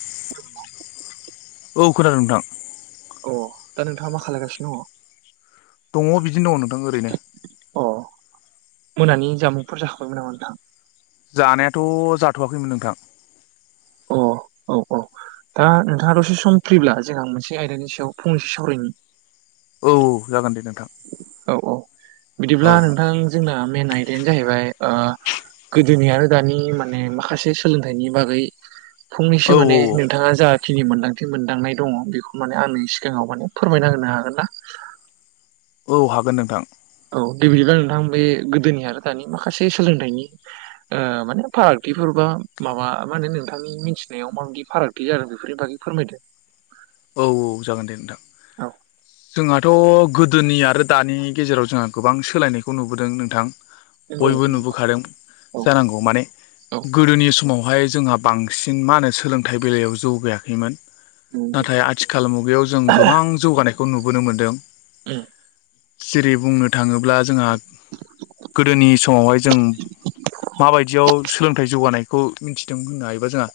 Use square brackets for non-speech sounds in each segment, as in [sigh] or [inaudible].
[unintelligible] औ खोनादों नोंथां अ दा नोंथाङा मा खालायगासिनो दङ'। दङ बिदिनो दङ नोंथां ओरैनो। अ मोनानि जामुंफोर जाखाबायमोन नामा नोंथां? जानायाथ' जाथ'वाखैमोन नोंथां। अ औ औ दा नोंथाङा दसे सम फ्रिब्ला जोंहा मोनसे आयदानि सायाव फंनैसो सावरायनि। औ जागोन दे नों औ औ बिदिब्ला नोंथां जोंना मेन आयदायानो जाहैबाय ओ गोदोनि आरो दानि माने माखासे सोलोंथाइनि बागै औ फंनैसो माने औ नोंथाङा जा खिनि मोनदांथि मोनदांनाय दङ बेखौ माने आंनि सिगाङाव माने फोरमायना होनो हागोन ना? औ हागोन नोंथां औ दे बिदिबा नोंथां बे गोदोनि आरो दानि माखासे सोलोंथाइनि ओ माने फारागथिफोरबा माबा मा होनो नोंथांनि मिथिनायाव माबायदि फारागथि जादों बेफोरनि बागै फोरमायदो। औ औ जागोन दे नोंथां। औ जोंहाथ' गोदोनि आरो दानि गेजेराव जोंहा गोबां सोलायनायखौ नुबोदों नोंथां। नंगौ बयबो नोंथां नुबोखादों औ जानांगौ माने गोदोनि समावहाय जोंहा बांसिन मा होनो सोलोंथाइ बेलायाव जौगायाखैमोन। नाथाय आथिखाल मुगायाव जों गोबां जौगानायखौ नुबोनो मोनदों। [unintelligible] जेरै बुंनो थांङोब्ला जोंहा गोदोनि समावहाय जों माबायदियाव सोलोंथाइ जौगानायखौ मिथिदों होननो हायोबा जोंहा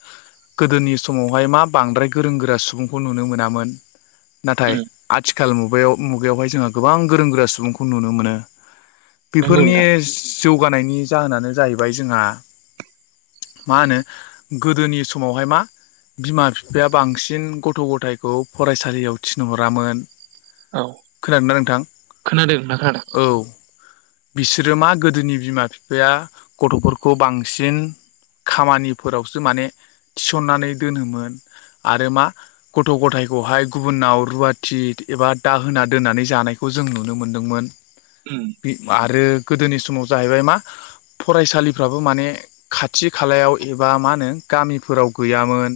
गोदोनि समावहाय मा बांद्राय गोरों गोरा सुबुंखौ नुनो मोनामोन। नाथाय आथिखाल आथिखाल मुगायाव मुगायावहाय जोंहा गोबां गोरों गोरा सुबुंखौ नुनो मोनो। नंगौ उम नंगौ बेफोरनि नोंथां जौगानायनि जाहोनानो जाहैबाय जोंहा मा होनो गोदोनि समावहाय मा बिमा - बिफाया बांसिन गथ' गथ' गथायखौ फरायसालियाव थिनहरामोन। औ खोनादों ना नोंथां खोनादों नोंथां खोनादों औ? बिसोरो मा गोदोनि बिमा - बिफाया गथ'फोरखौ बांसिन खामानिफोरावसो माने थिसननानै दोनोमोन आरो मा गथ' गथायखौहाय गुबुनाव रुवाथि एबा दाहोना दोननानै जानायखौ जों नुनो मोनदोंमोन। उम आरो गोदोनि समाव जाहैबाय मा फरायसालिफ्राबो माने खाथि खालायाव एबा मा होनो गामिफोराव गैयामोन।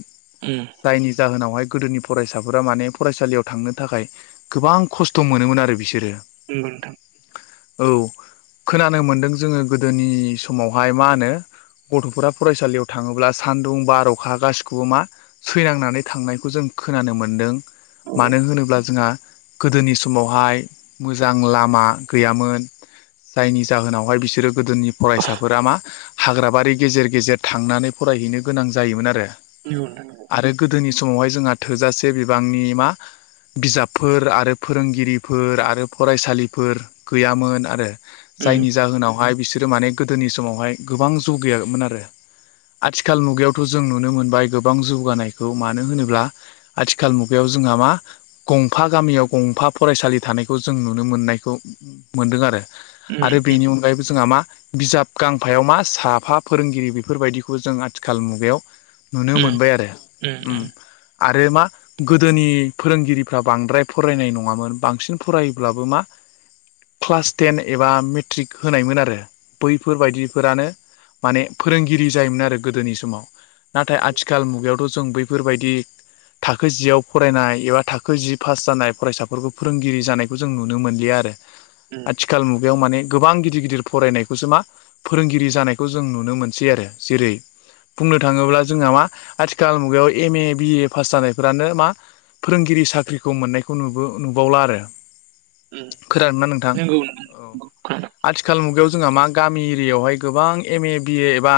उम जायनि जाहोनाव गोदोनि फरायसाफोरा माने फरायसालियाव थांनो थाखाय गोबां खस्थ' मोनोमोन आरो बिसोरो औ नोंथां औ खोनानो मोनदों जोंङो गोदोनि समावहाय मा होनो? गथ'फोरा फरायसालियाव थाङोब्ला सान्दुं बार'खा गासिखौबो मा सैनांनानै थांनाय खौ जों खोनानो मोनदों औ मानो होनोब्ला जोंहा गोदोनि समावहाय मोजां लामा गैयामोन। जायनि जाहोनावहाय बिसोरो गोदोनि फरायसाफोरा मा हाग्राबारि गेजेर गेजेर थांनानै फराय बायहैनो गोनां जायोमोन आरो। [unintelligible] आरो [unintelligible] गोदोनि समावहाय जोंहा थोजासे बिबांनि मा बिजाबफोर आरो फोरोंगिरिफोर आरो फरायसालिफोर गैयामोन आरो। उम जायनि जाहोनावहाय बिसोरो माने गोदोनि समावहाय गोबां जौ गैयामोन आरो। आथिखाल मुगायावथ' जों नुनो मोनबाय गोबां जौगानायखौ मानो मानो होनोब्ला आथिखाल मुगायाव जोंहा मा गंफा गामियाव गंफा फरायसालि थानायखौ जों जों नुनो मोननायखौ मोनदों आरो उम आरो उम बेनि अनगायैबो जोंहा मा बिजाब गांफायाव मा साफा फोरोंगिरि बेफोरबायदिखौबो जों आथिखाल मुगायाव नुनो मोनबाय आरो आरो मा गोदोनि फोरोंगिरिफ्रा बांद्राय फरायनाय नंङामोन बांसिन फरायोब्लाबो मा क्लास टेन एबा मेट्रिक होनायमोन आरो बैफोरबायायदिफोरानो माने फोरोंगिरि जायोमोन आरो गोदोनि समाव नाथाय आथिखाल मुगायावथ' जों बै बेफोरबायदि थाखो जियाव फरायनाय एबा थाखो जि पास जानाय फरायसाफोरखौ फोरोंगिरि जानायखौ जों नुनो मोनलिया आरो। आथिखाल मुगायाव माने गोबां गिदिर गिदिर फरायनायखौसो मा फोरोंगिरि जानायखौ जों नुनो मोनसै आरो जेरै बुंनो थांङोब्ला जोंहा मा आथिखाल मुगायाव एम ए बिए पास जानायफोरानो मा फोरोंगिरि साख्रिखौ मोननायखौ नु नुबावला आरो उम खोनादों नोंथां नंगौ नोंथां औ नंगौ खोनादों आथिखाल मुगायाव जोंहा मा गामि एरियायावहाय गोबां एम ए बिए एबा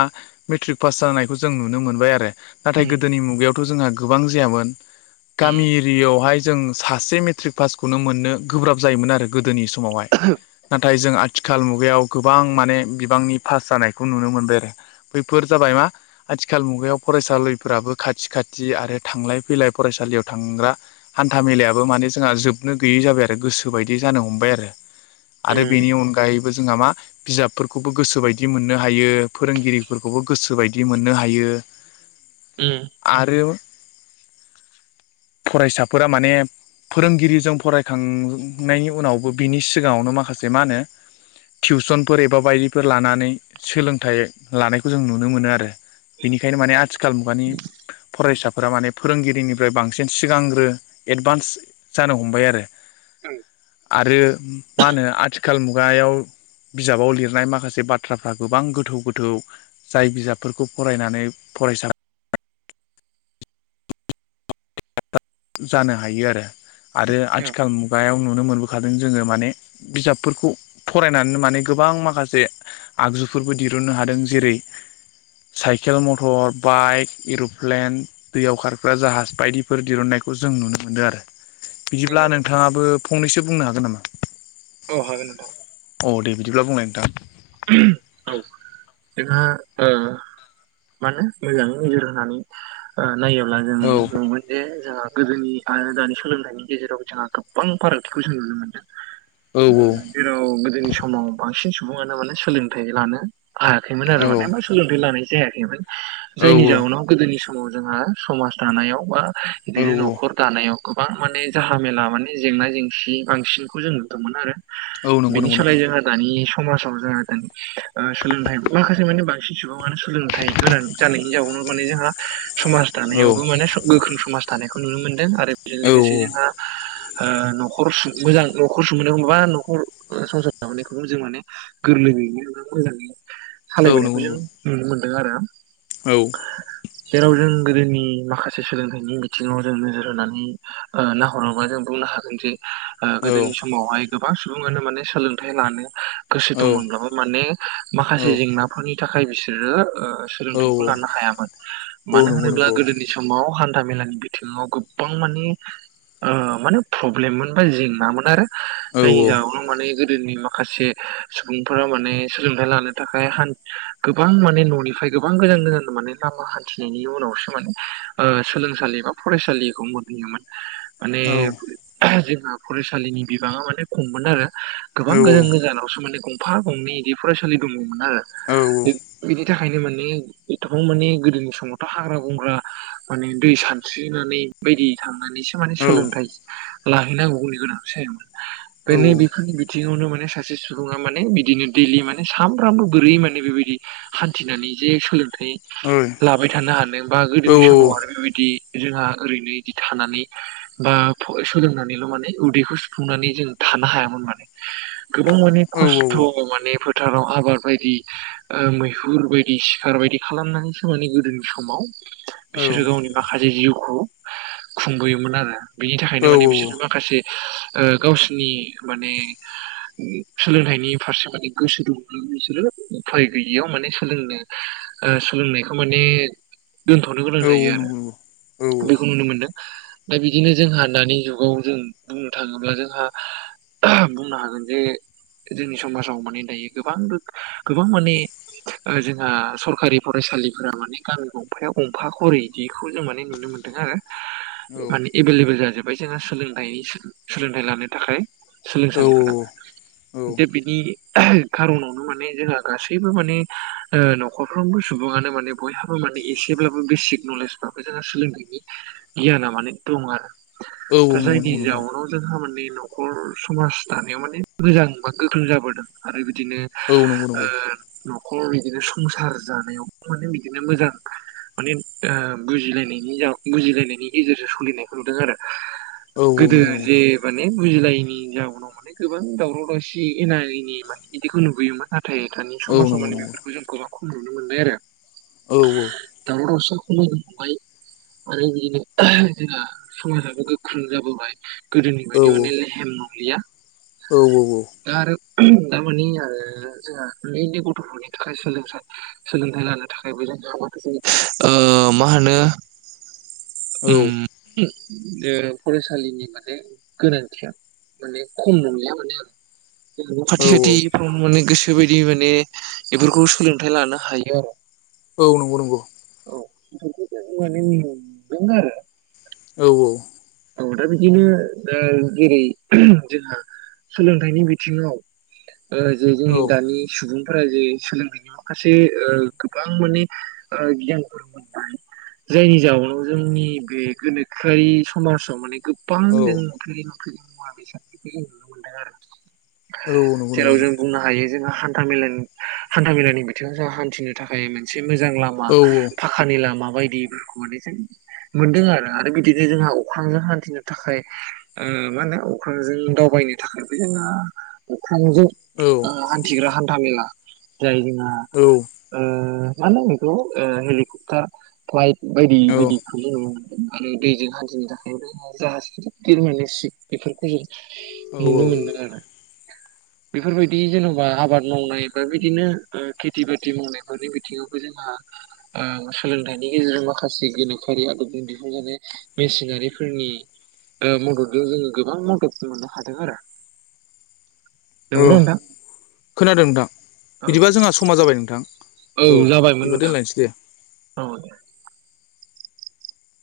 मेट्रिक पास जानायखौ जों नुनो मोनबाय आरो। नाथाय उम गोदोनि मुगायावथ' जोंहा गोबां जायामोन गामि उम एरिया यावहाय जों सासे मेट्रिक पासखौनो मोननो गोब्राब जायोमोन आरो गोदोनि समावहाय नाथाय जों आ थिखाल मुगायाव गोबां माने बिबांनि पास जानायखौ नुनो मोनबाय आरो। बैफोर जाबाय मा आथिखाल मुगायाव फरायसालैफोराबो खाथि खा थि आरो थांलाय फैलाय फरायसालियाव थांग्रा हान्था मेलायाबो माने जोंहा जोबनो गैयै जाबाय आरो। गो सो बायदि जानो हमबाय आरो आरो उम बेनि अनगायैबो जोंहा मा बिजाबफोरखौबो गोसोबायदि मोननो हायो फोरोंगिरिफोरखौबो गोसोबायदि मोननो हायो। उम आरो [inaudible] फरायसाफोरा माने फोरोंगिरिजों फरायखांनायनि उनावबो बिनि सिगाङावनो माखासे मा होनो टिउसनफोर एबा बायदिफोर लानानै सोलोंथाइ लानायखौ जों नुनो मोनो आरो। बिनिखायनो माने आथिखाल मुगानि फरायसाफोरा माने फोरोंगिरिनिफ्राय बांसिन सिगांग्रो एडभान्स जानो हमबाय आरो। आरो मा होनो आथिखाल मुगायाव बिजाबाव लिरनाय माखासे बाथ्राफ्रा गोबां गोथौ गोथौ जाय बिजाबफोरखौ फरायनानै फरायसा जानो हायो आरो आरो औ आथिखाल मुगायाव नुनो मोनबो खादों जोङो माने बिजाबफोरखौ फरायनानै माने गोबां माखासे आगजुफोरबो दि रुननो हादों । जेरै साइकेल, मटर, बाइक, एरप्लेन, दैयाव खारग्रा जाहाज बायदिफोर दरुन्नाय खौ जों नुनो मोनदों आरो बिदिब्ला नंगौ नंगौ नोंथाङाबो फंनैसो बुंनो हागोन नामा औ हागोन नोंथां। अ दे बिदिब्ला बुंलाय नोंथां। [unintelligible] औ जोंहा ओ मानो मोजाङै नोजोर होनानै ओ नायोब्ला जों औ नुगोन जे जोंहा गोदोनि आरो दानि सोलोंथाइनि गेजेराव जोंहा गोबां फारागथिखौ जों नुनो मोनदों। औ ओ जेराव गोदोनि समाव बांसिन सुबुङानो माने सोलोंथाइ लानो हायाखैमोन आरो औ माने बा सोलोंथाइ लानाय जायाखैमोन जायनि जाउनाव गोदोनि स माव जोंहा समाज दानायाव बा औ इदिनो औ नखर दानायाव गोबां माने जाहामेला माने जेंना जेंसि बांसिनखौ जों नुदोंमोन आरो। औ नंगौ बिनि नंगौ सोलाय नोंथां जोंहा दानि समाजाव जों ओ सोलोंथाइ माखासे माने बांसिन सुबुङानो सोलोंथाइ गोनां जानायनि जाउनाव माने जोंहा समाज औ दानायावबो माने गोख्रों समाज दानायखौ नुनो मोनदों आरो बेजों औ लोगोसे जोंहा ओ नखर सुं मोजां नखर सुंबोनायखौ बा नखर संसार जाबोनायखौ जों माने गोरलैयैनो मोजाङै औ सालायबोनायखौ नंगौ जों नंगौ नुनो मोन्दों आरो। औ। जेराव जों गोदोनि माखासे सोलोंथाइनि बिथिङाव जों नोजोर होनानै ओ नाहरोबा जों बु बुंनो होगोनजे ओ औ गोदोनि समावहाय गोबां सुबुङानो माने सोलोंथाइ लानो गोस औ दंमोनब्लाबो माने माखासे जेंनाफोरनि थाखाय बिसोरो ओ सोलोंथाइखौ लानो हायामोन औ मानो नंगौ होनोब्ला नंगौ गोदोनि समाव हान था मेलानि बिथिङाव गोबां मानि ओ माने प्रब्लेममोन बा जेंनामोन आरो। औ जायनि औ जाउनाव माने गोदोनि माखासे सुबुंफोरा माने सोलोंथाइ लानो थाखाय हान गोबां माने ननिफ्राय गोबां गोजान गोजान माने ला मा हान्थिनायनि उनावसो माने ओ सोलोंसालि बा फरायसालिखौ मोनहैयोमोन। माने जोंहा फरायसालिनि बिबाङा माने खममोन आरो। गोबां औ औ औ गोजान गोजानावसो माने गंफा गंनै बिदि फरायसालि दं आरो बिनि थाखाय ओंखायनो माने एथबां माने गोदोनि समावथ हाग्रा बंग्रा माने दै सानस्रिनानै बायदि थाङो सोलोंथाइ लाहैनांगौनि गोनां जायोमोन नै‌ बे औ बेफोरनि बिथिङावनो सासे‌ सुबुङा माने बिदिनो दैलि माने सानफ्रामबो बोरै माने बेबायदि हान्थिनानै जे सोलों थाय औ औ [unintelligible] लाबाय थानो हादों बा गोदोनि समाव आरो औ बेबायदि जोंहा ओरैनो बिदि थानानै बा सोदांनानैल' माने उदैखौ सुफुंनानै जों थानो हायामोन माने गोबां माने नंगौ नंगौ खसथ' माने भुटानाव आबाद बायदि मैहुर बायदि सिखार बायदि खालामनानैसो माने गोदोनि समाव बिसोरो गावनि माखासे जिउखौ खुंबोयोमोन आरो बिनि थाखायनो माने बिसोर माखासे ओ गावसिनि माने सोलोंथाइनि फारसे माने गोसो दंब्ला बिसोरो उफाय गैयैयाव माने सोलोंनो ओ सोलोंनायखौ माने दोनथ'नो गोनां जायो आरो औ बेखौ नुनो मोनदों दा बिदिनो जोंहा दानि जुगाव जों बुंनो थाङोब्ला जोंहा बुंनो हागोन जे जोंनि समाजाव माने दायो गोबां गोबां माने जोंहा सरकारिफोर फरायसालिफोरा माने गामि गंफायाव गंफा खरै इदिखौ जों माने नुनो मोनदों आरो औ माने एभेलेबेल जाजोबबाय जोंना सोलोंथाइ सोलोंथाइ लानो थाखाय औ सोलोंसालिफोरा औ जे बिनि खारनावनो माने जोंहा गासैबो माने ओ न'खरफ्रामबो सुबुङानो माने बयहा बो एसेब्लाबो बेसिक नलेजफ्राबो जोंहा सोलोंथाइनि गियाना माने दं आरो औ दा नंगौ जायनि नंगौ नोंथां जाउनाव जोंहा माने न'खर समाज दानायाव माने मोजां बा गोख्रों जाबोदों आरो बिदिनो औ नंगौ आ नंगौ न'खर बिदिनो संसार जानायाव माने बिदिनो मोजां माने ओ बुजिलायनायनि जा बुजिलायनायनि गेजेरजों सोलिनायखौ नुदों आरो औ गोदो नंगौ नंगौ जे नोंथां माने बुजिलायनि जाउनाव माने गोबां दावराव दावसि जि एना-एनि माने बिदिखौ नुबोयोमोन नाथाय दानि औ समाजाव नंगौ माने नंगौ बेफोरखौ जोंखौ खम नुनो मोनबाय आरो औ दावराव-दावसि यनो [unintelligible] खमायलांबाय बाय आरो बिदिनो जोंहा समाजाबो गोख्रों जाबोबाय गोदोनि औ बायदि माने लेहेम नंलिया औ औ औ दा आरो दामाने आरो जोंहा उनदै उनदै गथ'फोरनि थाखाय सोलोंथाइ लानाय थाखायबो जों [unintelligible] ओ मा होनो ओम ओ फरायसालिनि माने गोनांथिया माने खम नंलिया माने आं ज [unintelligible] औ खाथि खाथिफ्राव माने गोसो बायदि माने बेफोरखौ सोलोंथाइ लानो हायो आरो औ नंगौ नंगौ [unintelligible] नियम दं आरो औ औ औ दा ओ बिदिनो जेरै जोंहा सोलोंथाइनि बिथिङाव ओ जे जोंनि औ दानि सुबुं फोरा जे सोलोंथाइनि माखासे ओ गोबां माने गियानफोर मोनबाय जायनि जाउनाव जोंनि बे गोनोखोयारि समाजाव माने गोबां औ जों नुफेरै नुफेरै मुवा-बेसादखौ जों नुनो मोनदों आरो औ नंगौ जेराव जों नोंथां बुंनो हायो जोंहा हा हानथा- मेलानि बिथिङाव जों हानथिनो थाखाय मोनसे मोजां लामा औ फाखानि लामा बायदिफोरखौ माने जों मोनदों आरो आरो बिदिनो जोंहा खांजों हानथिनो थाखाय ओ माने अख्रांजों दावबायनो थाखायबो जोङो अखं ख्रांजों औ औ हानथिग्रा हानथा मेला जाय जोंहा औ मानो नांगौ बेखौ ओ हेलिकप्टार, फ्लाइट बायदि बायदिखौ जों आरो दैजों हानथिनो थाखाय जाहाज गिरमनो [unintelligible] सिक बेफोरखौ जों नुनो मोनदों आरो। बेफोरबायदि जेन'बा आबाद मावनाय बा बिदिनो ओ खेथि बाथि मावनायफोरनि बिथिङावबो जोंहा। ओ सोलोंथाइनि गेजेरजों माखासे गोनोखोयारि आदबजों दिहुनजानाय मेसिनारि फोरनि मददजों जोङो गोबां मदद मोननो हादों आरो औ नंगौना नोंथां खोनादों नोंथां औ बिदिबा जोंहा समा जाबाय नोंथां। औ जाबायमोन बिदिबा नोंथां दोनलायनोसै दे। औ दे।